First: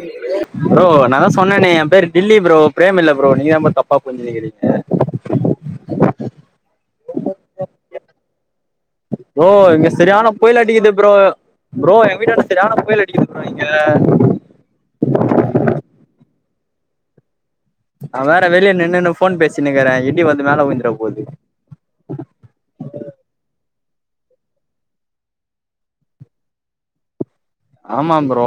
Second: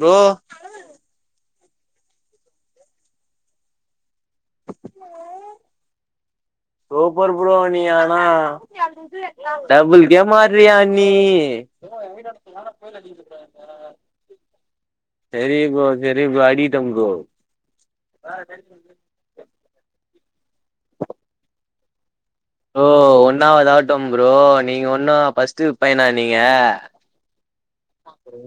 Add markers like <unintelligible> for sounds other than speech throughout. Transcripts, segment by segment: bro bro நா தா சொன்னனே என் பேரு டில்லி ப்ரோ பிரேம் இல்ல ப்ரோ நீ தா தப்பா புஞ்சுனிக்கிறீங்க சூப்பர் ப்ரோ நீ ஆனா ப்ரோ இங்க டபுள் கேம் சரியான புயல் ஆடுறியா அடிக்குது நீ ப்ரோ ப்ரோ எங்க வீட்டான்ட சரியான புயல் அடிக்குது ப்ரோ இங்க செரி ப்ரோ செரி ப்ரோ அடிட்ட ப்ரோ அவ வேற வெளிய நின்னுனு ஃபோன் பேசின்னிக்குறா இடி வந்து மேல உழுந்துற போது ஓ ஒன்னாவது ஆகட்டு ப்ரோ நீங்க ஒன்னு ஃபர்ஸ்ட் பையனா நீங்க ஆமா ப்ரோ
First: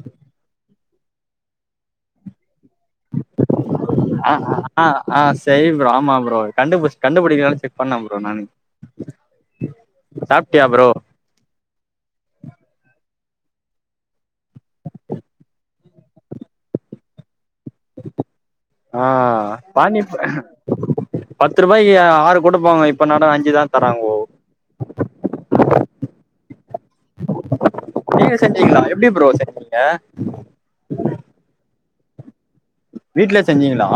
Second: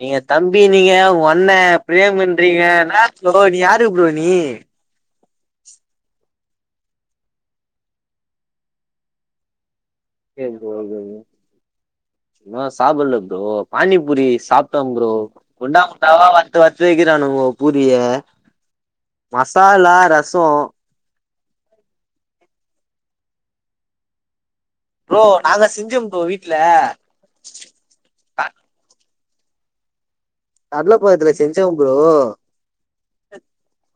நீங்க தம்பி நீங்க ஒன்ன பிரேம்ன்றீங்க நாச்சு ப்ரோ நீ யாரு ப்ரோ நீ ஆ ஆ ஆ செரி ப்ரோ ஆமா ப்ரோ கண்டுபுடிச் கண்டுபிடிக்கிதா செக் பண்ண ப்ரோ நானு ஓகே ப்ரோ ஓகே ப்ரோ நா சாப்பல்ல ப்ரோ பானிபுரி சாப்டே ப்ரோ குண்டா குண்டாவா வறுத்து வத்றுத விக்கிறானுங்கோ பூரியா ஆ மசாலா பானி ரசோ பத்து ருபாய்க்கி ஆறு குடுப்பங்கோ இப்ப எனடா அஞ்சுதா தாரங்கோ ப்ரோ நாங்க செஞ்சோ ப்ரோ வீட்ல நீங்க செஞ்சீங்ளா எப்டி ப்ரோ செஞ்சீங்க கடல கொளதுல செஞ்ச ப்ரோ வீட்ல செஞ்சீங்ளா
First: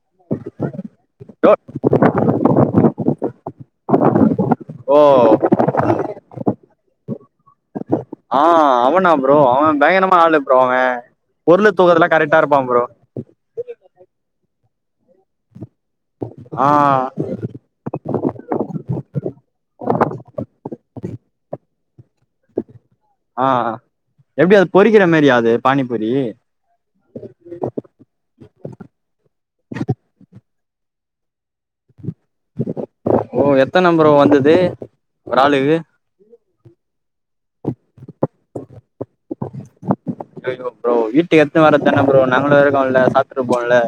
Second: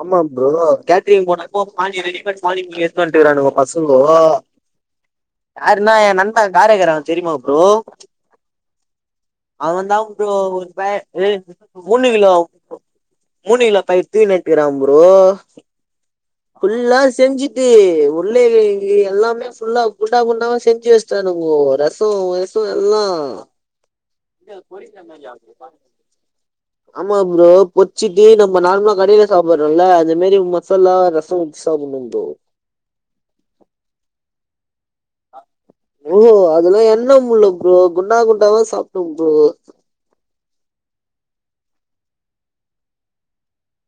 ஆமா ப்ரோ கேட்ரிங் போனப்போ பானி ரெடிமேட் பானிபூரி எத்துனு வந்ட்ருக்காணுங்கோ பசங்கோ ஓ யாருனா எ நண்பே காரைகாரே தெரியுமா ப்ரோ ஆ அவனா ப்ரோ அவன் அவதா பயங்கரமா ப்ரோ ஆளு ஒரு பே அவன் ஏ பொருள தூக்கறதுலா மூணு கிலோ கரெக்டா இருப்பான் ப்ரோ மூணுகிலோ பயிர் எத்து நட்டுக்குறா ப்ரோ ஆ ஃபுல்லா செஞ்சு யே உள்ளே வெளியே எல்லாமே ஃபுல்லா குண்டா குண்டாவா செஞ்சு வெச்டானுங்கோ ரசசோ வெ எல்லா ஆ எப்டி அது பொறிக்கிற மாரியா அது பானிபூரி ஆமா ப்ரோ பொச்சிட்டு நம்ம நார்மலா கடைல சாப்பட்றோல அந்த மாரி மசாலா ர சோ ஊத்தி சாப்பட்னு ப்ரோ ஓ எத்தன் நம்பரு வந்தது ஒரு ஆளுகு ப்ரோ அதெல்லா எண்ண முள்ள ப்ரோ குண்டா குண்டாவா சாப்ட்டோ ப்ரோ ஐய்யோ ப்ரோ வீட்டுக் எட்டு வரத்தான ப்ரோ நாங்களு இருக்கோல சாப்ட்ருபோல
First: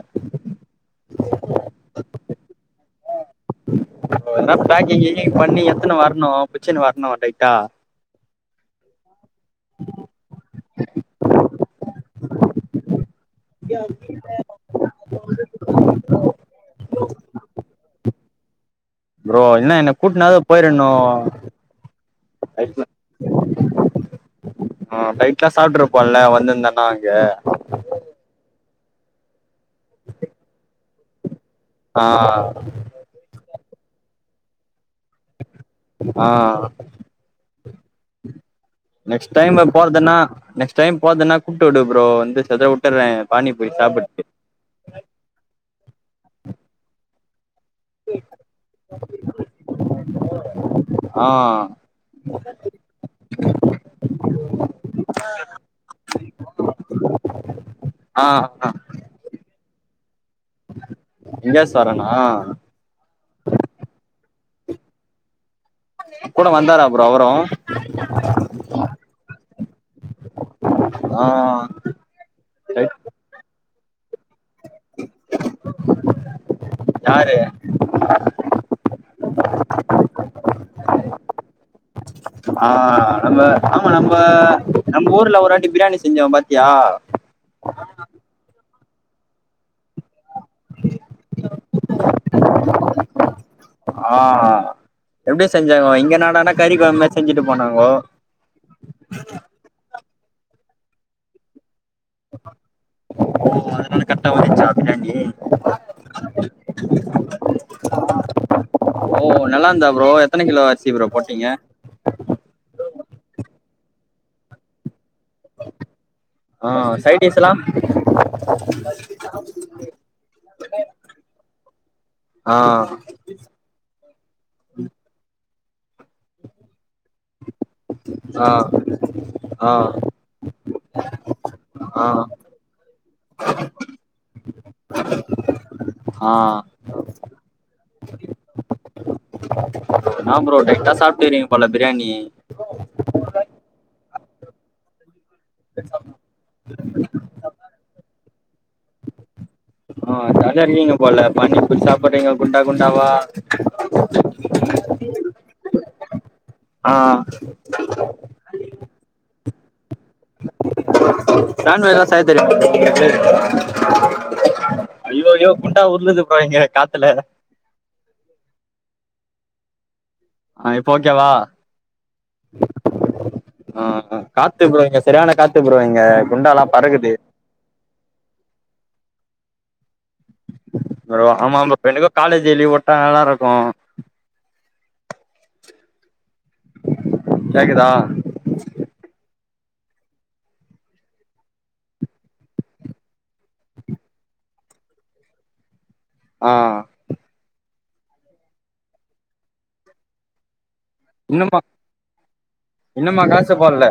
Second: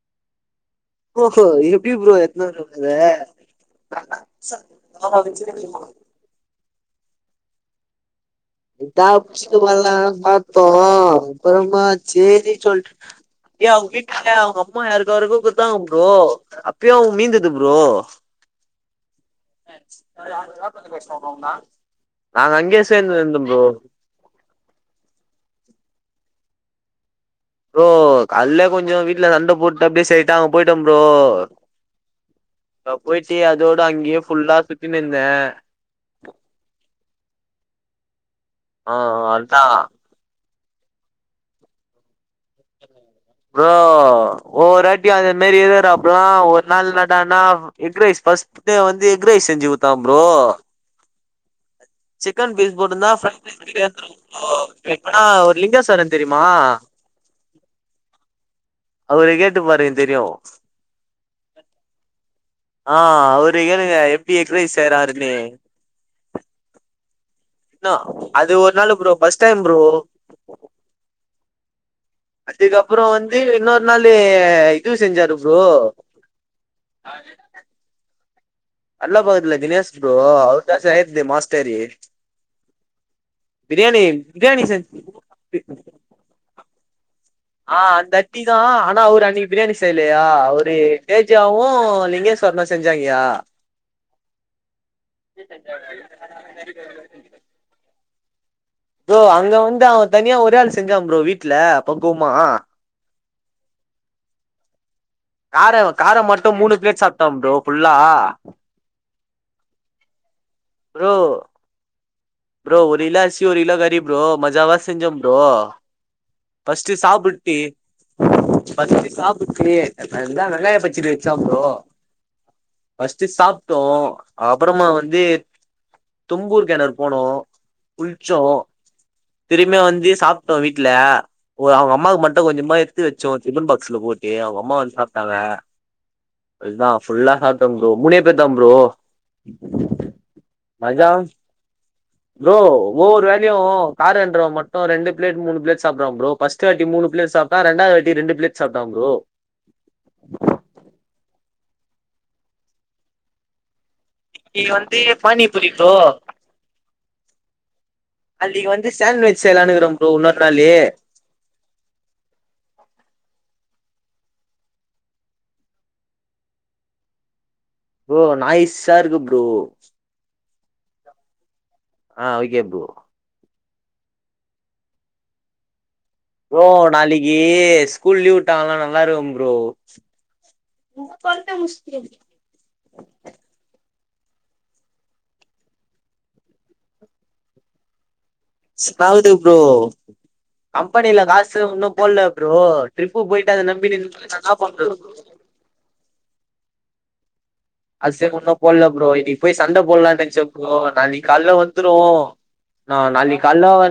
ஓஹோ இது எப்டி ப்ரோ எத்னு வரது எதுனா பேக்கிங் கீக்கிங் பண்ணி எத்துனு வர்ணு புச்சுன்னு வர்ணு டைட்டா தா பிச்சிகு கூடாதுனா பாதோ அப்பறமா சேரி சொல்ட் ஏ அவுங்க வீட்ல அவுங்க அம்மா யாருக்கு யாருக்கோ குத்தாங்க ப்ரோ அப்பயு அவுங்க மீந்தது ப்ரோ ப்ரோ என்ன என்ன கூட்டுனாது போய்ற்கனோ நாங்க அங்கே சேந்திருதே ப்ரோ ஆ டைட்டா சாப்ட்ருப்போல வந்திருந்தன்னா அங்க ப்ரோ கால்லே கொஞ்சோ வீட்ல சண்ட போட்டு அப்டியே செய்ட்டா அங்க போய்ட்டே ப்ரோ ஆ அ போய்ட்டு அதோடு அங்கயே ஃபுல்லா சுத்தின் இருந்தே ஆ ஆ நெக்ஸ்ட் டைம்மு அதா போறதுன்னா நெக்ஸ்ட் டைம் போற்துன்னா கூப்ட்டுவிடு ப்ரோ வந்து செதர உட்டற்றே பானிபூரி சாப்புட்டு ஒவ்வொராட்டியு அதே மாரி எதோறு அப்புல்லா ஒரு நாள் இன்னடானா எக்ரைஸ் ஃஸ்ட்டே வந்து எக்ரைஸ் செஞ்சு குத்தா ப்ரோ ஆ சிக்கன் பீஸ் போட்ருந்தா ஃப்ரைட் ரைஸ் மாரியே இருந்துருக்கு ப்ரோ இப்பனா லிங்கேஸ்வரன் தெரிமா ஆ ஆ அவர கேட்டு பாருங்க தெரியு விங்கேஸ்வரணா ஆ அவர கேளுங்க எப்டி எக்ரைஸ் செய்றாருன்னு கூட வந்தாரா ப்ரோ அவரு இன்னு அது ஒரு நாளு ப்ரோ ஃபர்ஸ்ட் டைம் ப்ரோ ஆ அதுக்கப்புற வந்து இன்னொரு நாள் இது செஞ்சாரு ப்ரோ யாரு அள்ள பாகத்தில தினேஷ் ப்ரோ அவர் தா செயறது மாஸ்டரு ஆ நம்ம ஆமா பிரியாணி நம்ம பிரியாணி நம்ம ஊர்ல ஒரு வாட்டி செஞ் பிரியாணி செஞ்சோ பாத்தியா ஆ அந்த அட்டி தா ஆனா அவரு அன்னைக்கு பிரியாணி செய்லையா அவரு அப்டி தேஜாவு லிங்கேஸ்வரனு செஞ்சாங்கயா ஆ எப்டி செஞ்சாங்கோ இங்க என்னடானா கறி கொழம்பு மாரி செஞ்சுட்டு போனாங்கோ ப்ரோ அங்க வந்து அவன் தனியா ஒரே ஆள் செஞ்சான் ப்ரோ வீட்ல பக்குவமா ஓ அதனால கரெக்டா வந்துச்சா பிரியாணி கார காரம் மட்டும் மூணு பிளேட் சாப்டான் ப்ரோ ஃபுல்லா ஓ நல்லா இருந்தா ப்ரோ எத்தன கிலோ அ ப்ரோ ப்ரோ ஒரு கிலோ அரிசி ஒரு கிலோ கறி ப்ரோ மஜாவா செஞ்சோம் ப்ரோ ஆ ஃபஸ்ட்டு சைட் டிஷ்லா சாப்டுட்டு ஃபஸ்ட்டு சாப்புட்டு அப்றந்தா வெங்காய பச்சடி வச்சான் ப்ரோ ஆ ஃபஸ்ட் சாப்டோ அப்றமா வந்து தும்பூர் கிணறு போனோ குளிச்சோ ஆ ஆ திரும்பயு வந்து சாப்டோ வீட்ல அப்றோ அவுங்க ஆ அம்மாவுக்கு மட்டும் கொஞ்சமா எடுத்து வச்சம் டிஃபன் பாக்ஸ்ல போட்டு அவங்க அம்மா வந்து சாப்டாங்க ஆ அதுதா ஃபுல்லா சாப்டே ப்ரோ மூணே பேரு தா ப்ரோ ஆம் ப்ரோ டைட்டா மஜா சாப்ட்டு இருக்றீங்க போல பிரியாணி ப்ரோ ஒவ்வொரு வேளயு காரன்டிறவன் மட்டும் ரெண்டு பிளேட் மூணு பிளேட் சாப் றான் ப்ரோ ஃபஸ்ட்டு வாட்டி மூணு பிளேட் சாப்டா ரெண்டாவது வாட்டி ரெண்டு பிளேட் சாப்டான் ப்ரோ ஆ ஜாலியா இருக்கீங்க போல பானிபூரி சாப்புட்றீங்க குண்டா குண்டாவா தீய பானிபூரி ப்ரோ ஆ நாளைக்கு வந்து சாண்ட்வச் செயலானுருக்கிறன் ப்ரோ இன்னொரு நாளு சாண்விச் எல்லா செய்ய தெரியுமா ப்ரோ உங்களுக்கு ஐயோ ஐயோ குண்டா உருளுது ப்ரோ இங்க காத்துல ப்ரோ நாய்ஸா இருக்கு ப்ரோ ஆ இப்ப ஓகேவா ஆ ஓகே ப்ரோ ஆ காத்து ப்ரோ இங்க சரியான காத்து ப்ரோ இங்க ப்ரோ குண்டாலா பறக்குது நாளைக்கி ஸ்கூல் லீவ் விட்டாங்கன்னா நல்லா இருக்கும் ப்ரோ ப்ரோ ஆமாம் ப்ரோ எனக்கு காலேஜ் லீவ் உட்டா நல்லா இருக்கு கேக்குதா ஸாவுது ப்ரோ கம்பெனில காசு இன்னு போட்ல ப்ரோ ட்ரிப்பு போயிட்டு அத நம்பிட்டு இருந்தா என்னா பண்றது ஆ காசே ஒன்னு போட்ல ப்ரோஇன்னைக்கு போய் சண்ட போட்லானு நெனச்சே ப்ரோ நாளைக்கு கால்ல இன்னுமா வந்துரு நான் இன்னுமா நாளைக்கு காசு கால்ல வ போட்ல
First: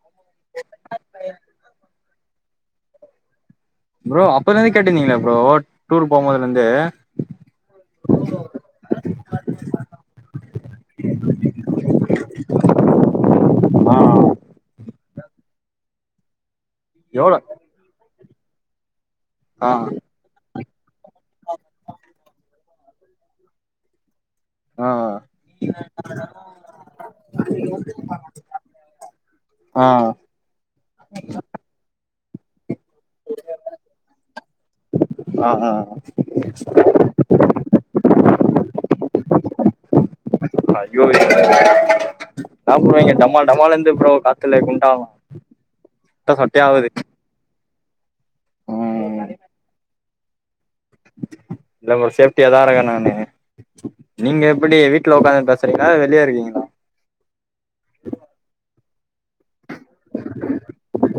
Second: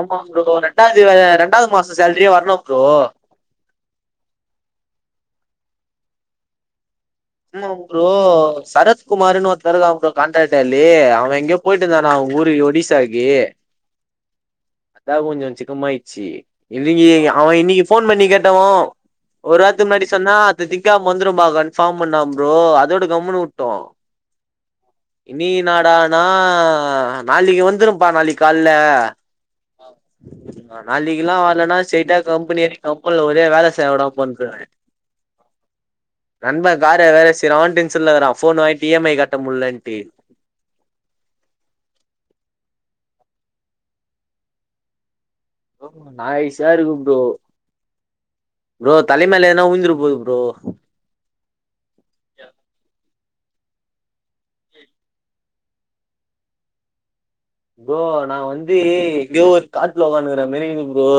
ஆமா ப்ரோ ரெண்டாஞ்சு வேற ரெண்டாவது மாச சேல்ரியே வரணு ப்ரோ ப்ரோ அப்பலருந்து கேட்டிருந்தீங்களே ப்ரோ டூர் போம்போதுலருந்து ஆமா ப்ரோ சரத்குமார்னு ஒருத்தர் அவ்ங்க காண்டாக்ட்டாலி அவே எங்க போயிட்டு இந்தானா அவ்ங்க ஊரு ஒடிசாக்கு மா அதா கொஞ்சோ சிக்கமாயிடுச்சி இன்னக்கி எவ்ளோ அவே இன்னைக்கி போன் பண்ணி கேட்டோ ஒரு வாரத்துக்கு ஆ முன்னாடி சொன்னா இந்த திங்காம் வந்துடும்பா கன்பார்ம்ன்னா ப்ரோ அதோட கம்முன்னு விட்டோ ஆ இன்னி என்னாடன்னா நாளிக்கீ வந்துரும்பா நாளிக்கி கால்ல ஆ நாளிக்கீ எல்லா வர்லன்னா ஸ்டிரைட்டா கம்பெனி வர கப்பல்ல ஒரே வேல செய்ய விடாம பண்ருவே ஆ ஆ நண்பன் கார வேற ஸ்ரவ்டிங்ஸ்ல விடுறா போன்ன வாங்கிட்டு இ ம் ஐ கட்ட முடியலன்ட்டு அய்யய்யோ சாப்டுவாங்கே டமால் டமாலன்து ப்ரோ காத்துல குண்டாவாம் நாயிசா இருக்கு ப்ரோ ப்ரோ தலே மேலே எதுன்னா உழுந்துர போது ப்ரோ இல்ல ப்ரோ சேஃப்டியாதா ருக்கே நானு நீங்க எப்டி வீடல உட்காந்து பேசுறீங்களா வெளியே இருக்கீங்களா ப்ரோ நா வந்து எங்கயோ காட்டுல உகானுங்கிற மேனி இருக்கு ப்ரோ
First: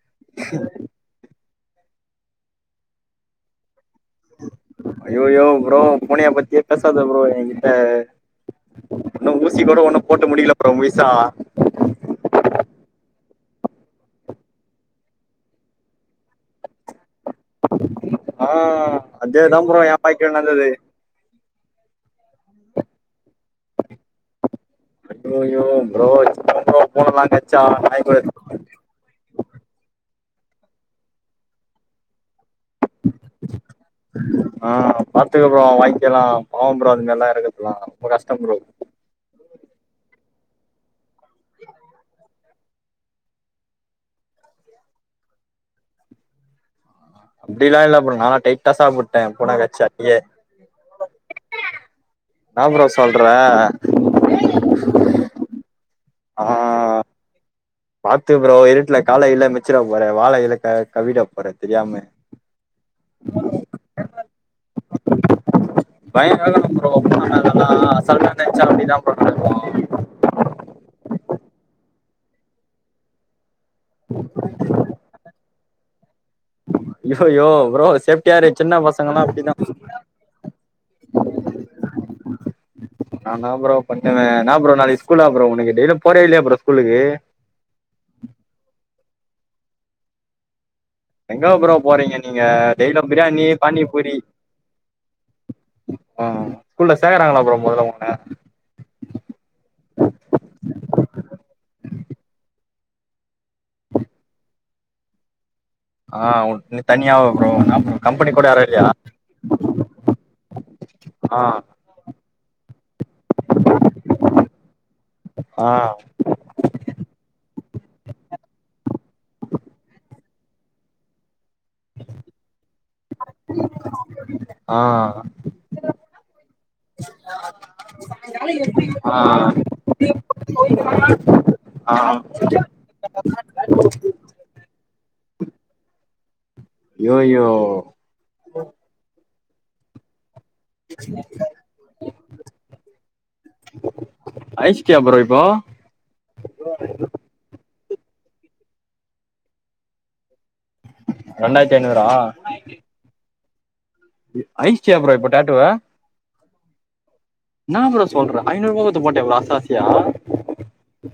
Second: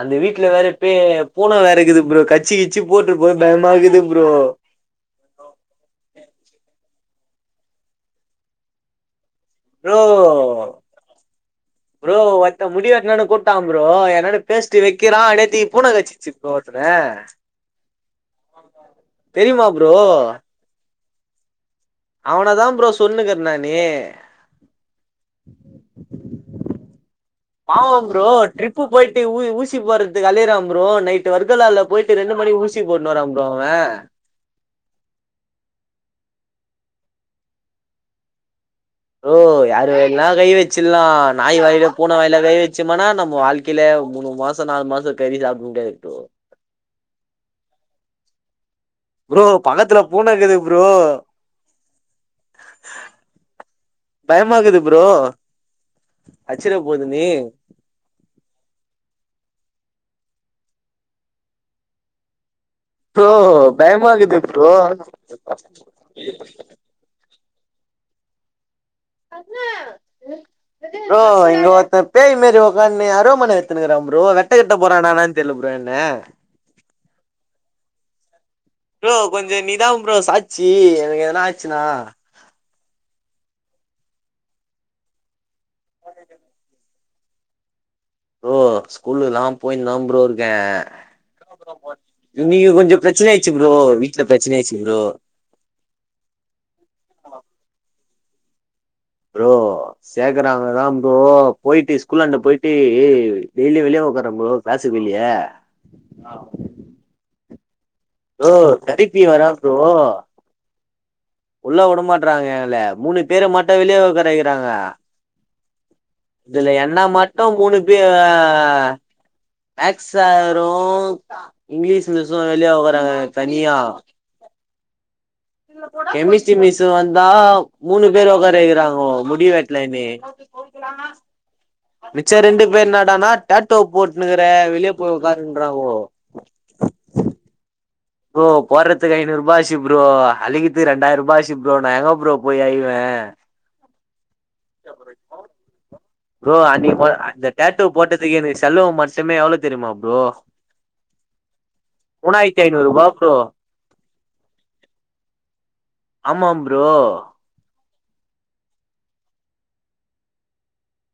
அந்த வீட்டுல வேற பே பூன வேறக்கீது ப்ரோ கச்சி கிச்சு போட்டுற போது பயமாகுது ப்ரோ அயோயோ ப்ரோ புனைய பத்தியே பேசாத ப்ரோ ஏங்கிட்ட இன்னு ஊசி கூட ப்ரோ ஒன்னும் போட்டு முடிக்கல ப்ரோ முழ்‌சா <inaudible> ப்ரோ ஒர்த்தே முடி வெட்டனுன்னு கூப்ட்டா பரோ என்னோட பேசிட்டு வெக்கிறான் நேத்தி பூன கச்சிச்சு ப்ரோ அவ்ன ஆ அதேதா ப்ரோ என் வாய்கைல நடந்தது அவன தா ப்ரோ சொன்னுக்ர நீ ஐய் ஐயய்யோ ப்ரோ பூனைலாம் கடிச்சா பாவோ ப்ரோ <unintelligible> ட்ரிப்பு போயிட்டு ஊசி போறதுக்கு அலையறாம் ப்ரோ நைட்டு வர்க்கலால போயிட்டு ரெண்டு மணி ஊசி போடனுன்றாம் பரோ அவே ஆ பாத்துக்க ப்ரோ அவ் வாங்கிக்கலாம் பாவோ ப்ரோ அது ங்க ல்லாம் இறக்கதுலாம் ரொம்ப கஷ்டோ ப்ரோ ப்ரோ யாரு வேண்ணா கை வச்சிர்லாம் நாய் வாயில பூன வாயல கை வச் நிச்சம் ஆனா நம்ம வாழ்கேல மூணு மாசோ நாலு மாசோ கறி சாப்ட முடியாது ப்ரோ அப்டிலாம் இல்ல ப்ரோ நானா டைட்டா சாப்டு ப்ரோ பக்கத்துல பூனக்குது ப்ரோ ன்னா ப்ரோ சொல்ற பயமாகுது ப்ரோ ஆ அச்சிர போது நீ பாத்து ப்ரோ இருட்டுல கால கீல மிதிச்சிட போற வால கீல கவ்விட போற தெரியாம ப்ரோ பயமாருக்குது ப்ரோ பய வேகனு ப்ரோ புன மேல ல்லா அசால்டா நெனச்சா அப்டி தா ப்ரோ நடக்கும் ப்ரோ இங்க ஒர்த்தே பேய் மாறி உக்கான்டு அருவாமன எத்துனுங்கிறா ப்ரோ வெட்ட கிட்ட போற நானான்னு தெரியல ப்ரோ என்ன யோயோ ப்ரோ சேஃப் ட்டியாயிரு சின்ன ப்ரோ பசங்களாம் கொஞ்சோ அப்டிதான் நீதா ப்ரோ சாட்சி எனக்கு எதனா ஆச்சுன்னா நாந்தான் ப்ரோ பட்டவே ன்னா ப்ரோ நாளைக்கு ஸ்கூலா ப்ரோ உனக்கு டெய்லியு போறியா இல்லையா ப்ரோ ஸ்கூல்கு ப்ரோ ஸ்கூல்கு ல்லாம் போய்னுதா ப்ரோ இர்க்கேன் எங்க ப்ரோ போறீங்க நீங்க இன்னிக்கு கொஞ்சோ டெய்லி ப்ரச்சன பிரியாணி ஆய்ச்சு ப்ரோ வீட்ல ப்ரச்ன ஆய்ச்சு பரோ ம் ஸ்கூல்ல சேக்றாங்ளா ப்றோ முதல்ல உன்ன ப்ரோ சேக்கறாங்கதா ப்றோ போய்ட்டி ஸ்கூலாண்ட போய்ட்டே ஏ டெய்லியு வெளியே உக்காறே ப்ரோ ராசுக்குல்யே ஆ உன் னு தனியாவா ப்றோ நாம்போ கம்பனி கூட ப்ரோ யாரு இல்யா தெரப்பி வரே ப்ரோ உள்ள விடுமாட்றாங்க எல மூணு பேர மட்டு வெளியே உக்கார வைறாங்க ஆ இதுல என்னா மட்டு மூணு பே ஆ மேக்ஸ் சாரு இங்க்லீஸு ஜு வெளிய உக்காறாங்க தனியா ஆ கெமிஸ் சிம் மிஸ்ஸு வந்தாவ் மூணு பேர உக்காரவைக்கிறாங்கோ முடி வெட்லேன்னு ஆ மிச்ச ரெண்டு பேர் என்னாடானா டாட்டோவ் போட்னுக்கற வெளிய போய் உக்காருன்றாங்கோ யோ யோ ப்ரோ போறத்துக்கு ஐநூருபா ஆச்சி ப்ரோ அலிகுத் தி ரெண்டாய்ருபா ஆச்சி ப்ரோ நா எங்க ப்ரோ போய் அயிவே அய்சிட்டியா ப்ரோ இப்போ ப்ரோ அன்னிக் போல் அந்த டேட்டூ போட்டதுக்கே எனக்கு செல்வம் மட்டுமே எவ்ளோ தெரிமா ப்ரோ ரெண்டாய்த்தி ஐநூறா தி ஐநூறு ருபாக்கோ இ அய்ச்சியா ப்ரோ இப்ப டாட்டூவ ஆமாம் ப்ரோ என்னா ப்ரோ சொல்ற ஐநூறுபா கொத்து போட்டே வ்லாசாஸ்யா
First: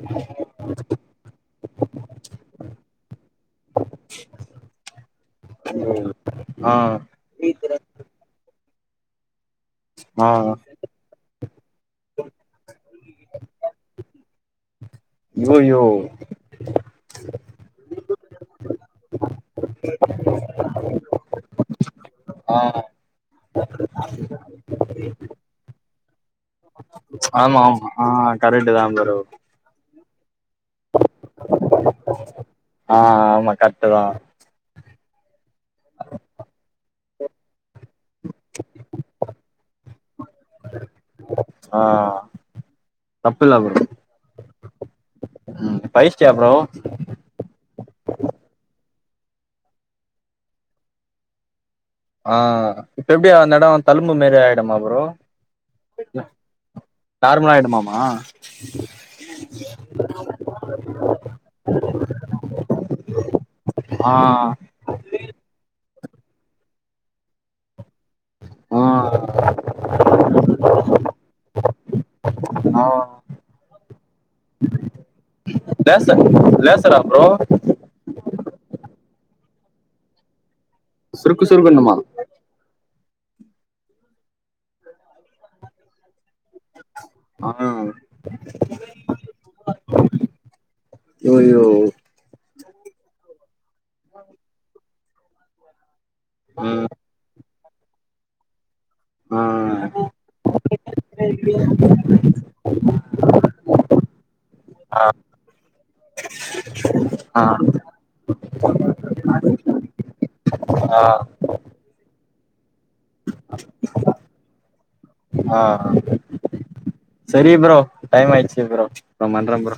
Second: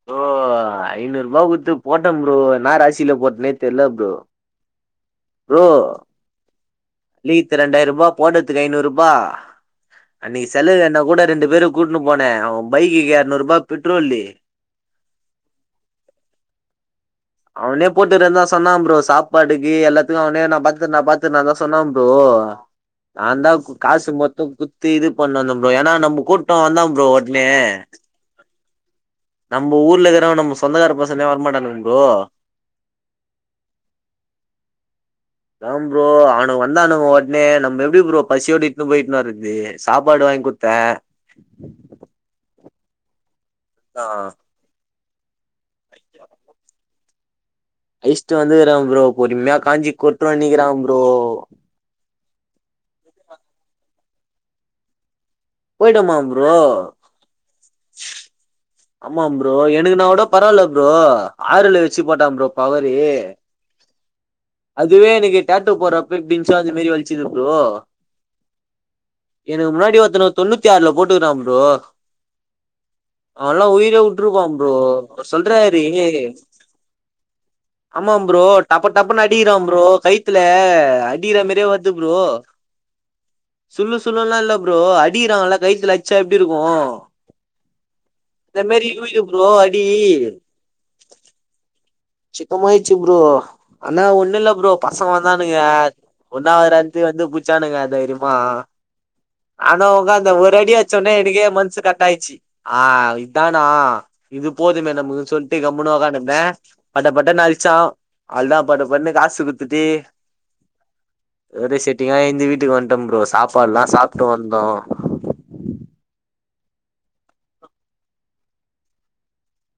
ப்ரோ ஐநூருபா குட்த்து போட்டன் ப்ரோ என்னா ராசில போட்னே தெர்ல ப்ரோ ஓ ஆ லீத் ரெண்டாய்ருபா போடத்துக்கு ஐநூருபா ஆ அன்னைக்கு செலவு என்னா கூட ரெண்டு பேரு கூட்னு போனே அவ பைக்குக்கு யர்நூருபா பெட்ரோல்லு யோ யோ அவ்னே போட்டுறே தா சொன்னா ப்ரோ சாப்பாடுக்கு எல்லாத்துக்கு அவ்னே நா பாத்துக்குர் பாத்து நா தா சொன்ன ப்ரோ ஆவ் நான்தா கு காசு மொத்தோ குத்தி இது பண்ணோ அந்து ப்ரோ ஏன்னா நம்ப கூட்டோ அவந்தா ப்ரோ ஒட்னே கரட்டுதா ப்ரோ நம்ப ஊர்ல இருக்குறவ் நம்ப சொந்தக்கார பசனே வர்மாட்டானுங் ப்ரோ ஆ ஆமா கரெக்ட் தா தா ப்ரோ அவ்னு வந்தானுகோ வோட் ணே நம் எப்டி ப்ரோ பசியோட இட்னு போய்ட்னு வருது சாப்பாடு வாய் குத்தே ஆ தப்பில்லா ப்ரோ ஆ பைஸ்ட்டியா ப்ரோ ஐஸ்ட் வந்துக்குறா ப்ரோ பொறும்யா காஞ்சி கொட்டுவன்னிக்கிறான் ப்ரோ ஆ இப்ப எப்டி அந்த எடோ தழும்பு மாறி ஆய்டுமா ப்ரோ போய்டுமா ப்ரோ தார்மலா ஆய்டுமாமா ஆமாம் ப்ரோ எனக்கு நா கூட பரவால்ல ப்ரோ ஆறுல வெச்சி போட்டான் ப்ரோ பவரே ஆ அதுவே எனக்கு டேட்டோ போடறப்ப எப்டின்னுச்சோ அது மாரி வலிச்சுது ப்ரோ ஆ எனக்கு முன்னாடி ஒருத்தனுக் தொண்ணூத்தி ஆறுல போட்டுக்கிறா ப்ரோ ஆ ஆ அவன்ல்லா உயிர உட்டுருப்பா ப்ரோ அவரு சொல்றாரு லேசர் லேசரா ப்ரோ ஆமா ப்ரோ டப்ப டப்பன்னு அடிக்கிறா ப்ரோ கைத்துல அடிகிற சுருக்கு மாரியே வருது சுருக்குன்னுமா ப்ரோ சுல்லு சுல்லுல்லா இல்ல ப்ரோ அடிறாங்கல்லா கைத்துல அடிச்சா எப்டி இருக்கு ஆ இந்த மாரி <unintelligible> ப்ரோ அடி யோ யோ சிக்கமாயிச்சி ப்ரோ ஆனா ஒண்ணு இல்ல ப்ரோ பசங்க வந்தானுங்க ஒன்னு ம் ஆவராத்து வந்து புட்ச்சானுங்க தைரியமா ஆ ஆனா ஒக்காந்த ஒரு அடி அட்ச்சோனே எனக்கே மனுசு கட்டாயிச்சு ஆ இதானா இது போதுமே நமக்குனு சொல்ட்டு கம்முனு ஒக்காந்து இருந்த பட பட ஆ அலிச்சா அவுள்தா பட படடுன்னு காசு குடுத்துட்டு ஆ ஒரே செட்டிங்கா ஏந்தி வீட்டுக்கு வந்ட்ட ப்ரோ சாப்பாடு எல்லா சாப்ட்டு வந்தோ ஆ ஆ சரி ப்ரோ டைம் ஆயச்சு ப்ரோ அப்றோ பண்ற ப்ரோ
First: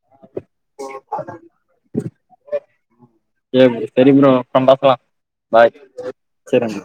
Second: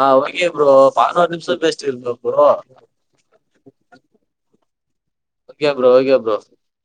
ஆஹ ஓகே ப்ரோ பதினாரு நிம்ஷோ பேஸ்ட்டு இருந்த ப்ரோ ச செரி ப்ரோ அப்றோ பாக்கலா okay bye bro okay bro சரி